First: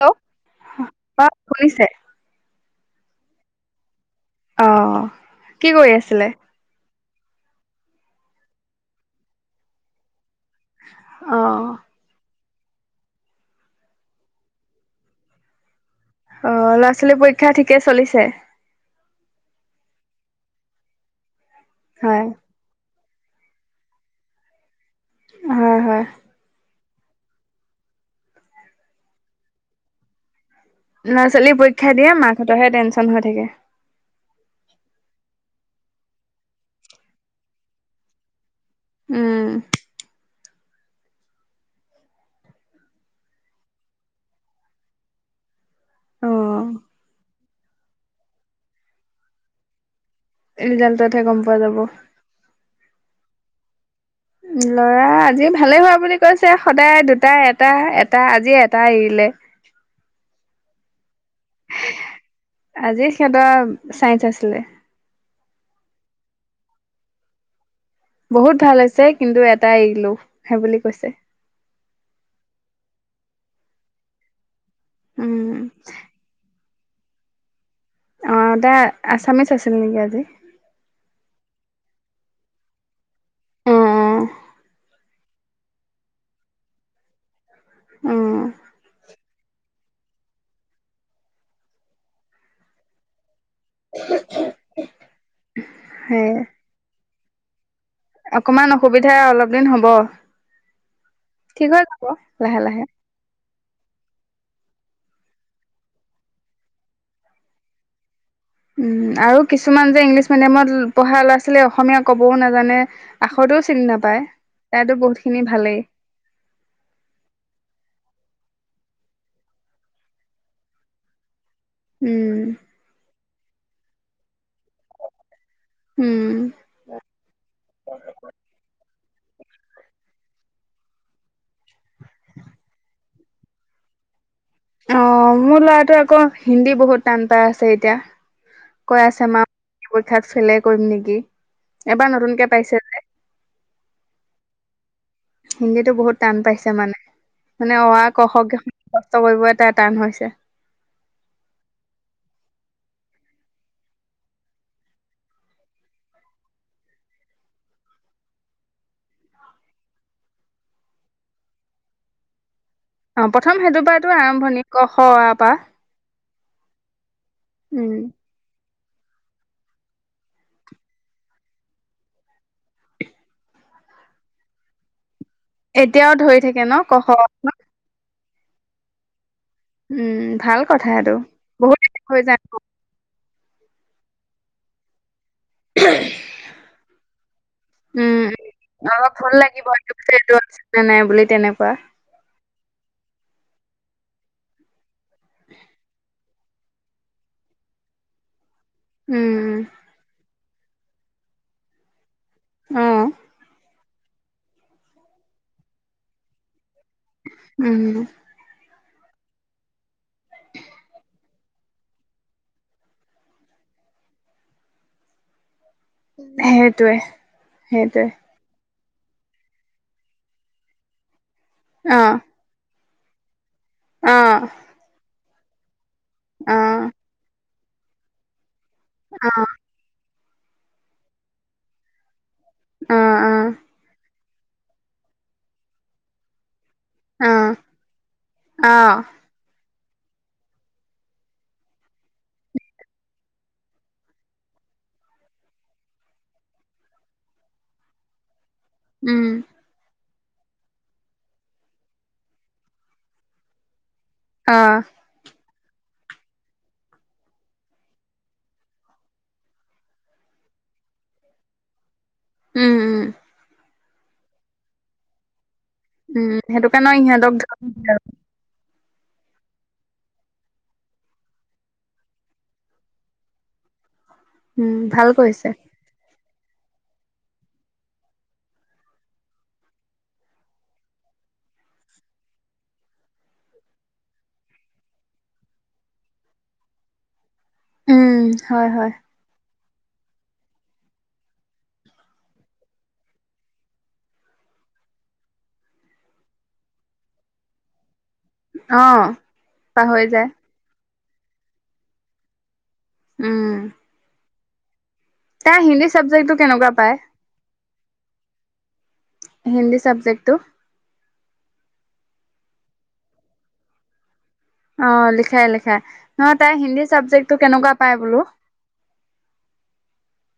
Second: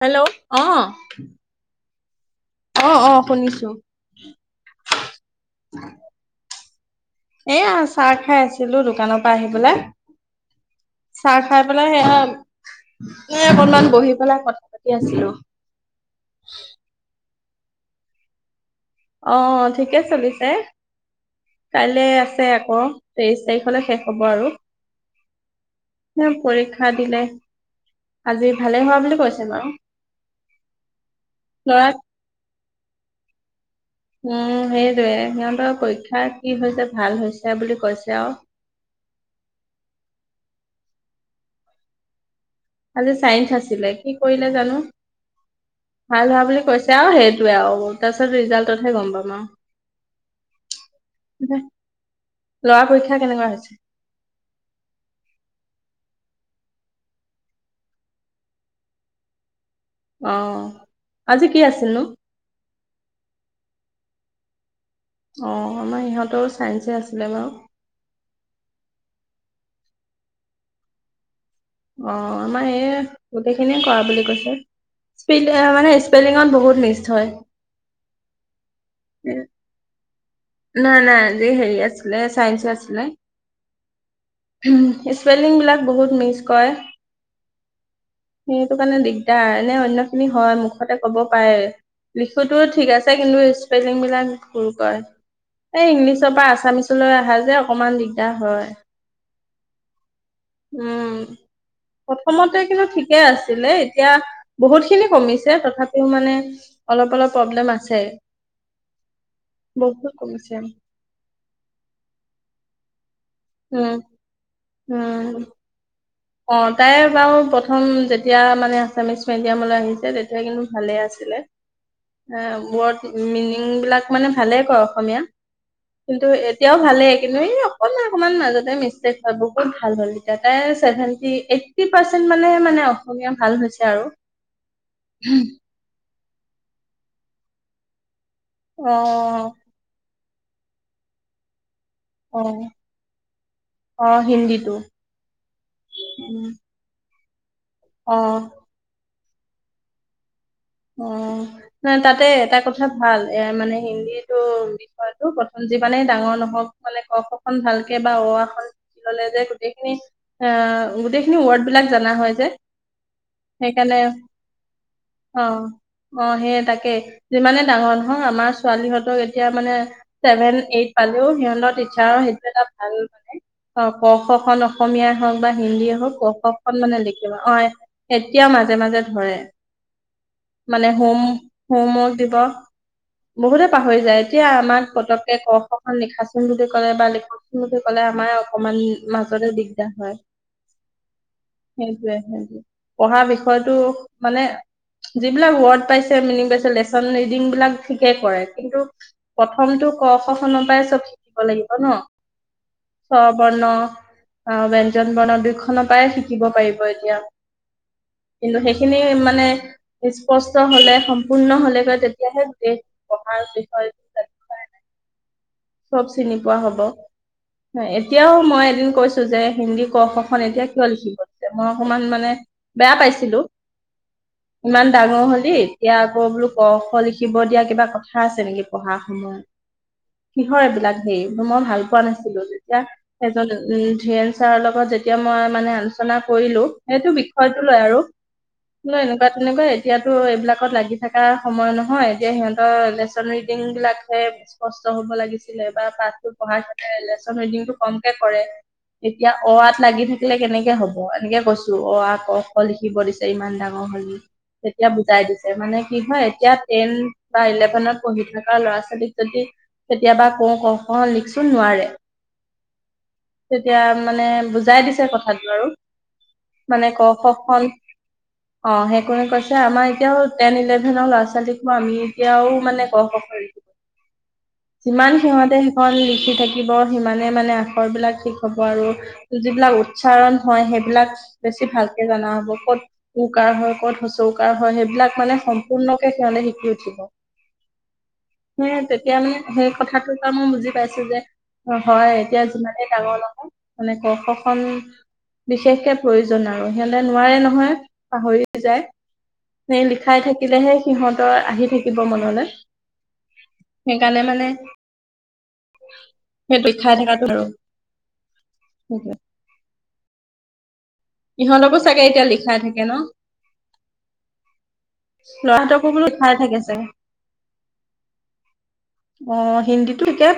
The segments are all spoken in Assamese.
হেল্ল' অ অ শুনিছে অ', অ', শুনিছো। অ', কি কৰি আছিলে? এয়া চাহ খাই আছিলো দোকানৰ পৰা আহি পেলাই। অ চাহ খাই পেলাই সেয়া মই অকনমান বহি পেলাই কথা পাতি আছিলো। অ', লৰা ছোৱালী পৰীক্ষা শিক্ষা ঠিকে চলিছে? অ', ঠিকে চলিছে। কাইলৈ হয় আছে আকৌ। তেইশ তাৰিখলৈ শেষ হব আৰু। হয়, হয়। হা দিলে, আজি ভালে হোৱা বুলি কৈছে বাৰু। ল'ৰা ছোৱালী ল'ৰাক পৰীক্ষা দিয়ে মাক হতে তহে টেনশচন হৈ থাকে। উম, সেইটোৱে সিহঁতৰ পৰীক্ষা কি হৈছে ভাল হৈছে বুলি কৈছে আৰু। উম। আজি চাইন্স আছিলে, কি কৰিলে জানো! অ ভাল হোৱা বুলি কৈছে আৰু সেইটো সেইটোৱে আৰু তাৰপিছত ৰিজাল্টত হে গম পাম আও। ৰিজাল্টততহে গম পোৱা যাব। ল'ৰা পৰীক্ষা [unintelligible] ল'ৰা আজি ভালে হোৱা বুলি কৈছে সদায় দুটা এটা এটা, আজি এটা এৰিলে। অঁ। আজি সিহঁতৰ চাইন্ঞ্চ আছিলিলে অঁ আমাৰ ইিহঁতৰ চাইঞ্চে আছিলে বাৰু বহুত ভাল হৈছে কিন্তু এটাাই এৰিলো সেই বুলি কৈছে অ আমাৰ এই গোটেইখিনিয়ে কৰা বুলি কৈছে [unintelligible] স্প উম মানে স্পেলিঙত বহুত নিচ হয় অ এটা আছামিচ আছিল নেকি আজি নাই নাই আজি হেৰি আছিল চাইন্স আছিলে অ উম স্পেলিং বিলাক বহুত মিছ কৰে অ অ সেইটো কাৰণে দিগদাৰ নে ঐন্ন ইখিনি হয় মুখতে ক'ব পাৰে লিখোতো ঠিক আছে কিন্তু স্পেলিং বিলাক ভুল কৰে এই ইংলিছৰ সেই পৰা আছামিছ লৈ অহা যে অকমান দিগদাৰ হয়। অকমান অসুবিধা অলপ দিন হ'ব। উম, ঠিক হৈ যাব লাহে প্ৰথমতে লাহে কিন্তু ঠিকে আছে। তেনে এতিয়া বহুত খিনি কমিছে তথাপিও মানে অলপ, অলপ প্ৰব্লেম আছে। উম, আৰু কিছুমান যে বহুত ইংলিছ কমিছে মিডিয়ামত পঢ়া ল'ৰা-ছোৱালীয়ে অসমীয়া কবও নাজানে। আখতেও চিনি উম নাপায়। তাইাতো উম বহুতখিনি ভালেই। অ', তাই বাৰু প্ৰথম যেতিয়া মানে আছামিছ মিডিয়ামলৈ আহিছে, তেতিয়া কিন্তু ভালে আছিলে। উম [unintelligible] বিলাক মানে ভালে কয় অসমীয়া। কিন্তু উম এতিয়াও ভালে কিন্তু এই অকনমান, অকমান মাজতে মিছ [unintelligible] ভাল হ'ল এতিয়া তাইেভেন। এইট্টি পাৰ্চেন্ট মানে, মানে অসমীয়া ভাল হৈছে আৰু। অ', মোৰ ল'ৰাটো আকৌ? হিন্দী বহুত টান পাই আছে এতিয়া। অ কৈ আছে মা? তাত ফেলোই কৰিম নেকি? এবাৰ অ নতুনকে পাইছে যে। অ হিন্দীটো। হিন্দীটো বহুত টান উম, পাইছে মানে। মানে অ, আ, ক, খ, অ গ কষ্ট কৰিব এটা টান হৈছে। অ, ন তাতে এটা কথা ভাল এ মানে হিন্দীটো বিষয়টো প্ৰথম যিমানেই ডাঙৰ নহওক মানে ক, খ, খন ভালকে বা অ খন ললে যে গোটেইখিনি আহ, গোটেইখিনি ৱৰ্ড বিলাক জনা হয় যে। অ, প্ৰথম সেইটো সেইকাৰণে পৰাটো আৰম্ভণি ক, খ, অ, আ। পৰা অ' অ' সেই। টাকেই। যিমানে উম ডাঙৰ নহওক আমাৰ ছোৱালীহতক এতিয়া মানে ছেভেন এইট পালেও সিহতৰ টিচাৰৰ সেইটো এটা ভাল মানে অ, ক, খ খন অসমীয়া হওক বা হিন্দীয়ে এতিয়াও হওক ক, ধৰি খ থাকে ন খন ক মানে খ লিখিব অ। এতিয়াও মাজে মাজে ধৰে। উম, ভাল মানে কথা এটো হোম বহুত হোমৱৰ্ক দিব [unintelligible] বহুতে পাহৰি যায়, এতিয়া আমাক পতক ক খ খন লিখাচোন বুলি কলে বা লিখচোন বুলি ক'লে উম আমাৰ অকমান অলপ ভুল মাজতে লাগিব দিগদাৰ এইটো পিছে হয়। এইটো আছে নে নাই বুলি তেনেকুৱা সেইটোৱে সেইটোৱে। পঢ়াৰ বিষয়টো মানে যিবিলাক ৱৰ্ড পাইছে মিনি লেচন ৰিডিং বিলাক ঠিকে কৰে। কিন্তু উম প্ৰথমটো ক। খনৰ পৰাই চব শিকিব লাগিব ন। অ স বৰ্ণ। অ ব ব্যঞ্জন বৰ্ন দুই খনৰ পৰা শিকিব পাৰিব। এতিয়া উম কিন্তু সেই। খিনি মানে। স্পষ্ট হলে সম্পূৰ্ণ হলেগৈ তেতিয়াহে গোটেই পঢ়াৰ বিষয় জান প নাই। চব চিনি পোৱা হব সেইটোৱে সেইটোৱে এতিয়াও মই এদিন। কৈছো যে হিন্দী কৌ খ খন এতিয়া কিয় লিখিব। মই অ অকমান মানে। বেয়া পাইছিলো। অ ইমান ডাঙৰ হৈ। কি। এতিয়া আকৌ বোলো অ ক খ লিখিব দিয়া। কিবা কথা আছে নিকি পঢ়া সময়ত কিহৰ এইবিলাক হেৰি মই ভাল পোৱা নাছিলো ছিলো তেতিয়া অ অ সেজন ধিয়েৰচ ছাৰৰ লগত যেতিয়া মই মানে আলোচনা কৰিলো সেইটো অ বিষয়টো লয় আৰু অ এনেকুৱা তেনেকুৱাই এতিয়াতো এইবিলাকত লাগি থকা সময় নহয় এতিয়া সিহঁতৰ লেচন ৰিডিং বিলাকহে স্পষ্ট হব লাগিছিলে বা পাঠটো পঢ়াৰ হেতৰ লেচন ৰিডিংটো কমকে কৰে উম এতিয়া অ ৱাত লাগি থাকি নিলিখিলে কেনেকে হ'ব এনেকে কৈছো অ আ ক খ লিখিব দিছে ইমান ডাঙৰ হলি অ তেতিয়া বুজাই দিছো মানে কি হয় এতিয়া টেন বা ইলেভেনত পঢ়ি থকা ল'ৰা ছোৱালীক যদি কেতিয়াবা কওঁ ক খ লিখচোন নোৱাৰে উম উম তেতিয়া মানে বুজাই দিছে কথাটো আৰু উম সেইটো মানে কাৰণে ক খ ইহঁতক খন অ সেই কৰিম কৈছে আমাৰ এতিয়াও টেন ইলেভেনৰ ল'ৰা ছোৱালীকো আমি এতিয়াও মানে ক খ খন উম ভাল যিমান কৰিছে সিহঁতে সেইখন লিখি থাকে শিকিব সিমানে মানে আখৰ বিলাক ঠিক হব আৰু যিবিলাক উচ্চাৰণ হয় সেইবিলাক বেছি ভালকে জনা হব ক'ত উকাৰ হয় ক'ত হুচ কাৰ হয় সেইবিলাক মানে সম্পূৰ্ণকে সিহঁতে শিকি উঠিব উম হয় সেই হয় তেতিয়া সেই কথাটোৰ পৰা মই বুজি পাইছো যে হয় এতিয়া যিমানে ডাঙৰ নহওঁক মানে ক খ খন বিশেষকে প্ৰয়োজন আৰু সিহঁতে নোৱাৰে নহয় পাহৰি অ যায় সেই পাহৰি লিখাই যায় থাকিলেহে সিহঁতৰ আহি থাকিব মনলৈ উম এনে মানে তাই হিন্দী চাবজেক্টটো সেই কেনেকুৱা লিখাই পায় থকাটো আৰু সেইটোৱে হিন্দী চাবজেক্টটো ইহঁতকো চাগে এতিয়া লিখাই থাকে ন অ লিখাই লিখাই ল'ৰাহঁতকো বোলো লিখাই নহয় তাই থাকে হিন্দী চাগে চাবজেক্টটো কেনেকুৱা পাই বোলো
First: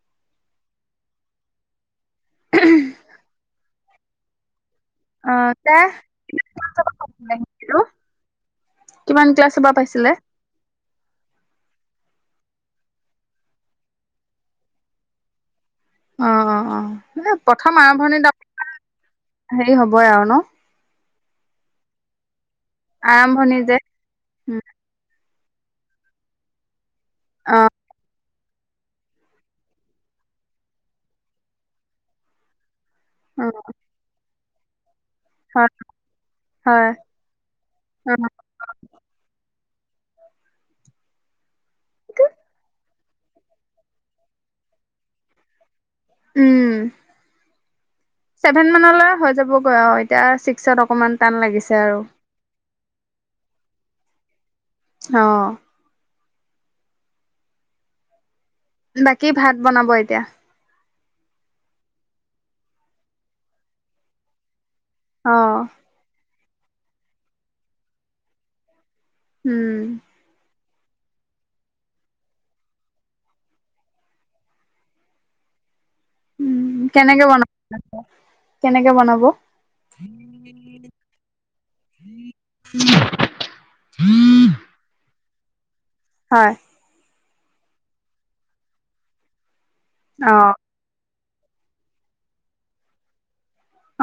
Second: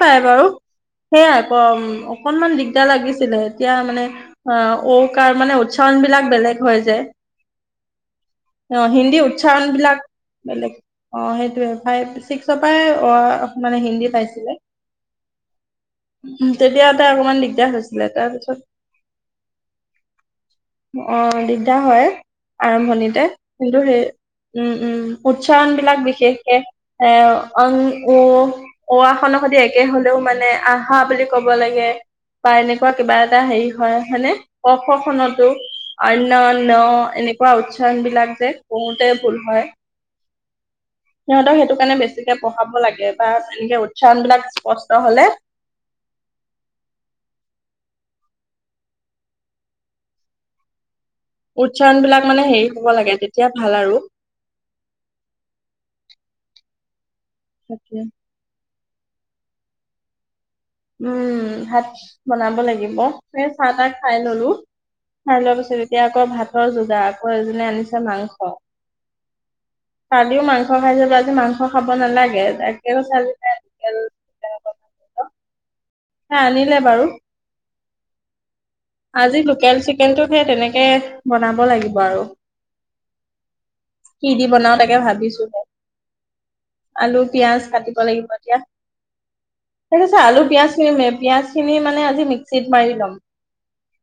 পাইবাৰু সেয়াই অকনমান দিগদাৰ লাগিছিলে এতিয়া মানে অহঁ ঔ অ কাৰ মানে তাই উচ্চাৰণ বিলাক বেলেগ হয় যে অ হিন্দী কিমান ক্লাছৰ উচ্চাৰণ পৰা বিলাক পাইছিলে বেলেগ অ সেইটোএ ফাইভ ছিক্সৰ পৰাই অহ মানে হিন্দী পাইছিলে অ অ তেতিয়া তাই অ অকমান দিগদাৰ প্ৰথম হৈছিলে আৰম্ভণি তাৰপিছত অকনমান হেৰি হবই আৰু ন অ দিগদাৰ হয় আৰম্ভণিতে আৰম্ভণি যে কিন্তু সেই উম উম উচ্চাৰণ বিলাক বিশেষকে। এ অ অং ও -ও অ' আ খনৰ সৈতে একে হলেও মানে আহা বুলি ক'ব লাগে বা এনেকে ক'ৰবাত কিবা এটা অ হেৰি হয় হয়নে? ক, খ খনত টো হয় অন্য হয় ন' এনেকুৱা উচ্চাৰণ অ বিলাক যে পঢ়োতে ভুল হয়। সিহঁতক সেইটো কাৰণে বেছিকে পঢ়াব লাগে বা এনেকে উচ্চাৰণবলাক স্পষ্ট হ'লে। উম। ছেভেন মানলৈ হৈ যাবগৈ আৰু এতিয়া ছিক্সত অকমান। টান লাগিছে আৰু উচ্চাৰণ বিলাক মানে হেৰি হ'ব লাগে তেতিয়া ভাল আৰু। অ' তাকে। বাকী ভাত বনাব এতিয়া। উম ভাত বনাব লাগিব সেই চাহ তাহ খাই ললো। অ খাই লোৱা পাছত, এতিয়া আকৌ ভাত। ভাতৰ যোগাৰ আকৌ এজনিয়ে আনিছে মাংস। উম কালিও মাংস। সহায় যাবি আজি মাংস খাব নালাগে তাকে কৈছোঁ আজি তাই তেল দিয়া হব হা আনিলে বাৰু ব আজি লোকেল চিকেনটোত সে তেনেকে বনাব লাগিব আৰু কি দি বনাও তাকে ভাবি ছো হে। হয় আলু পিয়াঁজ কাটিব লাগিব এতিয়া সেইটো চাহ অ আলু পিয়াজখিনি মেপ পিয়াজ খিনি মানে আজি মিক্সিত মাৰি ল'ম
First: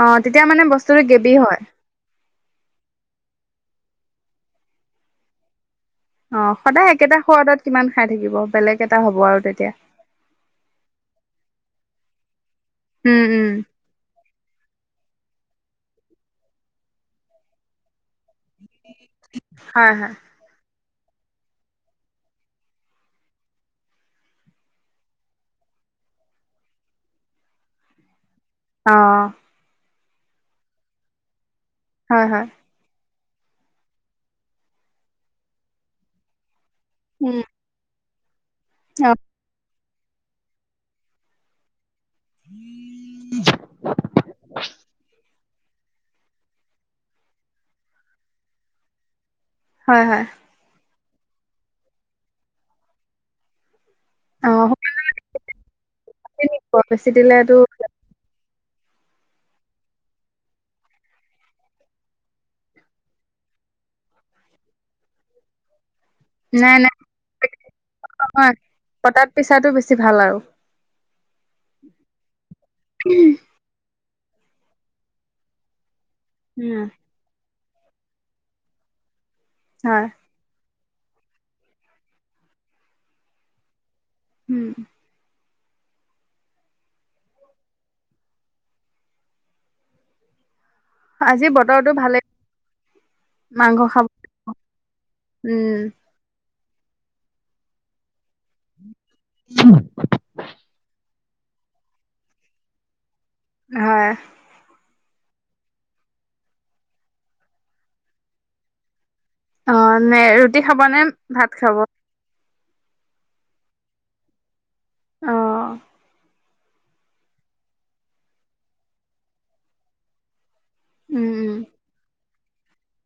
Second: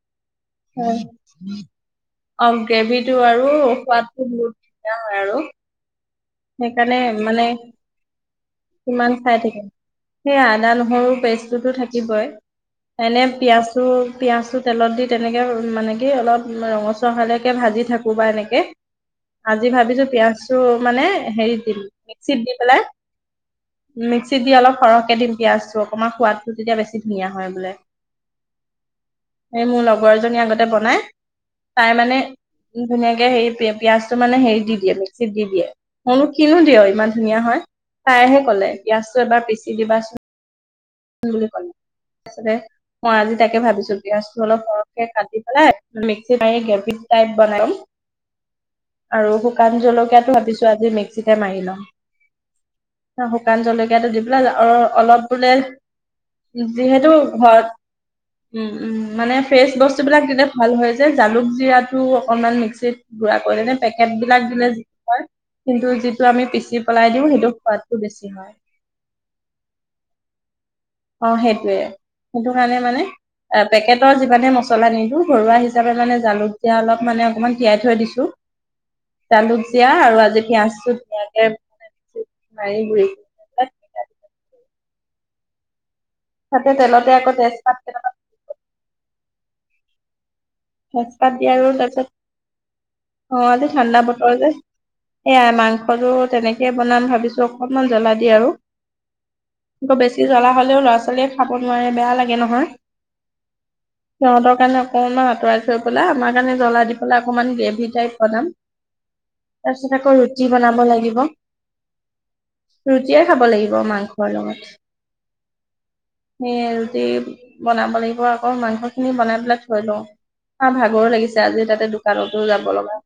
অ তেতিয়া মানে বস্তুটো গেবি হয় অ গ্ৰেভি টো আৰু সোৱাদটো বহুত ধুনীয়া হয় আৰু অ সদায় সেইকাৰণে একেটা মানে সোৱাদত কিমান খাই থাকিব বেলেগ এটা কিমান হব খাই আৰু তেতিয়া টোতো থাকিবই এনে উম উম পিয়াছো পিয়াছো তেলত দি তেনেকে মানে কি অলপ ৰঙচোৱা হোৱা লেকে ভাজি থাক কো বা এনেকে আজি হয় ভাবিছো হয় পিয়াছো। মানে। হেৰিত দিম মিক্সিত দি পেলাই মিক্সিত দি অলপ সৰহকে দিম পিয়াজটো অকণমান সোৱাদটো তেতিয়া বেছি ধুনীয়া হয় বোলে। অ লগৰজনী আগতে বনাই। তাই মানে হয় হয় ধুনীয়াকে হে পিয়ঁয়াজটো মানে হেৰি দি দিয়ে মিক্সিত দি দিয়ে। অন কিনন দিয় ইমান উম ধুনীয়া হয়। পাই কলে অ পিয়াজটো এবাৰ পিছ চি দিবাছো। স পাল [unintelligible] তাৰ মই আজি তাকে ভাবিছো পিয়াজটো অলপ সৰহকে কাটি মিক্সিত গ্ৰেভি টাইপ বনাই আৰু। সুকান হয় হয় জলকীয়াত ভিছো আজি মেক্সি মাৰি লম শুকান জল টো দি পেলাই অ আৰু অলপ বোলে। বেছি যিহেতু দিলেতো ঘৰত উম-উম মানে ফ্ৰেচ বস্তুবিলাক দিলে ভাল হয় যে জালুক জিৰাতটো অকনমান মিক্সিত গুৰা কৰিলেনে পেকেট বিলাক দিলে হয়। কিন্তু আমি পিচি নাই-নাই পেলাই দিওঁ সেইটো সোৱাদটো বেছি হয়। পটাত পিচাটো বেছি ভাল আৰু। অ সেইটোয়ে সেইটো কাৰণে মানে পেকেট ৰ যিমানে মছলা নিদো ঘৰুৱা হিচাপে মানে জালুত জিয়া উম অলপ মানে অকণমান তীয়াই থৈ দিছো। জালুক জীয়া হয় আৰু আজি পিয়ঁয়াজ, চো ধুনীয়াকে মছ মাৰিৰি [unintelligible] উম, তাতে তেলতে আকৌ তেজপাত কেইটামান তেজপাত আজি দিয়ে আৰু বতৰটো তাৰপিছত, ভালে অ আজি মাংস ঠাণ্ডা খাব বতৰ যে সয়াই উম মাংসটো তেনেকে, তে বনাম ভাবিছো অকনমান জ্বলা দি আৰু, কৌ বেছি জ্বলা হ'লেও ল'ৰা ছোৱালীয়ে খাব নোৱাৰে বেয়া লাগে নহয়। হয় সিহঁতৰ কাৰনে অ মই আতৰাই থৈ পেলাই আমাৰ কাৰণে জ্বলা দি পেলাই অকমান গ্ৰেভি টাইপ বনাম। তাৰপিছত অ' আকৌ নে ৰুটি বনাব খাব নে লাগিব ভাত খাব। ৰুটিয়ে খাব লাগিব মাংসৰ লগত। অ--হ ৰুটি বনাব লাগিব আকৌ মাংস খিনি বনাই পেলাই থৈ লওঁ। হ ভাগৰো উম লাগিছে উম আজি তাতে দোকানত ত যাব লগা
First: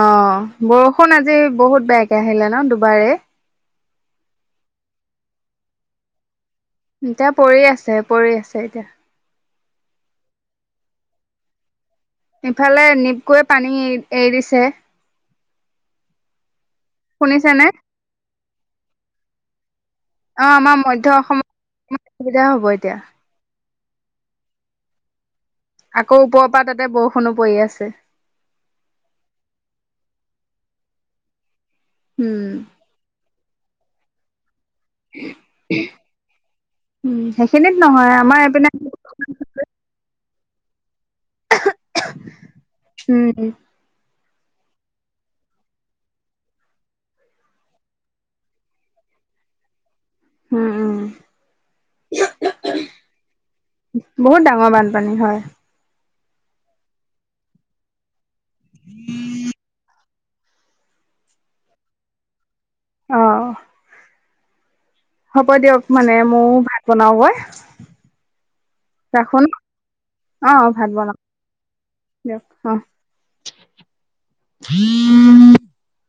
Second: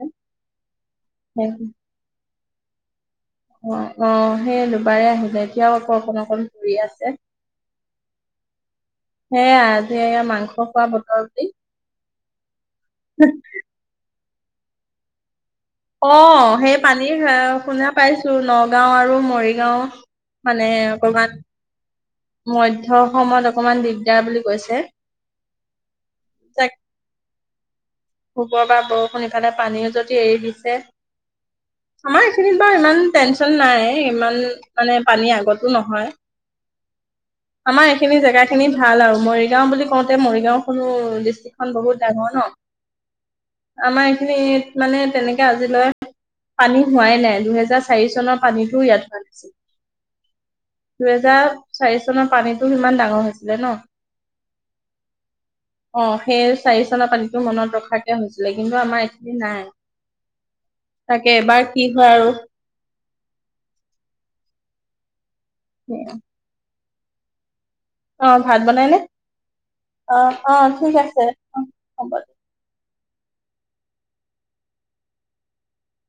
অ ব বৰষুণ আজি বহুত বেয়াকে আহিলে। ন দুবাৰে অ অ সেই দুবাৰে আহিলে এতিয়াও আকৌ অকণ অকণ এতিয়া পৰি আছে পৰি আছে এতিয়া আাজি এয়া মাংস খোৱা বতৰ বুলি ইফালে নিপকৈ পানী এৰিছে অ সেই পানী হেৰা শুনিছেনে? শুনা পাইছে তো নগাওঁ আৰু মৰিগাওঁ অ আমাৰ মধ্য অসমত অসুবিধা হ'ব মধ্য এতিয়া অসমত অকমান দিগদাৰ বুলি কৈছে আকৌ ওপৰৰ পৰা তাতে বৰষুণো পৰি আছে ওপৰৰ পৰা বৰষুণ ইফালে পানীও যদি এৰি দিছে আমাৰ উম, এইখিনিত বাৰু ইমান টেন ছন নাই ইমান মানে পানী আগতো নহয়, উম, সেইখিনিত আমাৰ নহয় এইখিনি জেগা এইপিনে খিনি ভাল আৰু মৰিগাঁও বুলি কওঁ তাতে মৰিগাঁও খনো ডিষ্ট্ৰিক্ট খন বহুত ডাঙৰ ন উম আমাৰ এইখিনিত মানে তেনেকে আজিলৈ পানী হোৱাই নাই দুহেজাৰ চাৰি চনৰ পানীটোও ইয়াত হোৱা নাছিল। উম, উম, দুহেজাৰ চাৰি চনৰ পানীটো সিমান ডাঙৰ হৈছিলে ন বহুত ডাঙৰ বানপানী হয়। অ সেই চাৰি চনৰ পানী টো মনত ৰখাকে হৈছে লে কিন্তু আমাৰ এইখিনিত নাই তাকে এইবাৰ কি হয় আৰু অ হ'ব দিয়ক মানে ময়ো ভাত বনাও গৈ অ ভাত বনাইনে অ অ ভাত ঠিক বনাও আছে অ হ'ব দিয়া। দিয়ক [inaudible]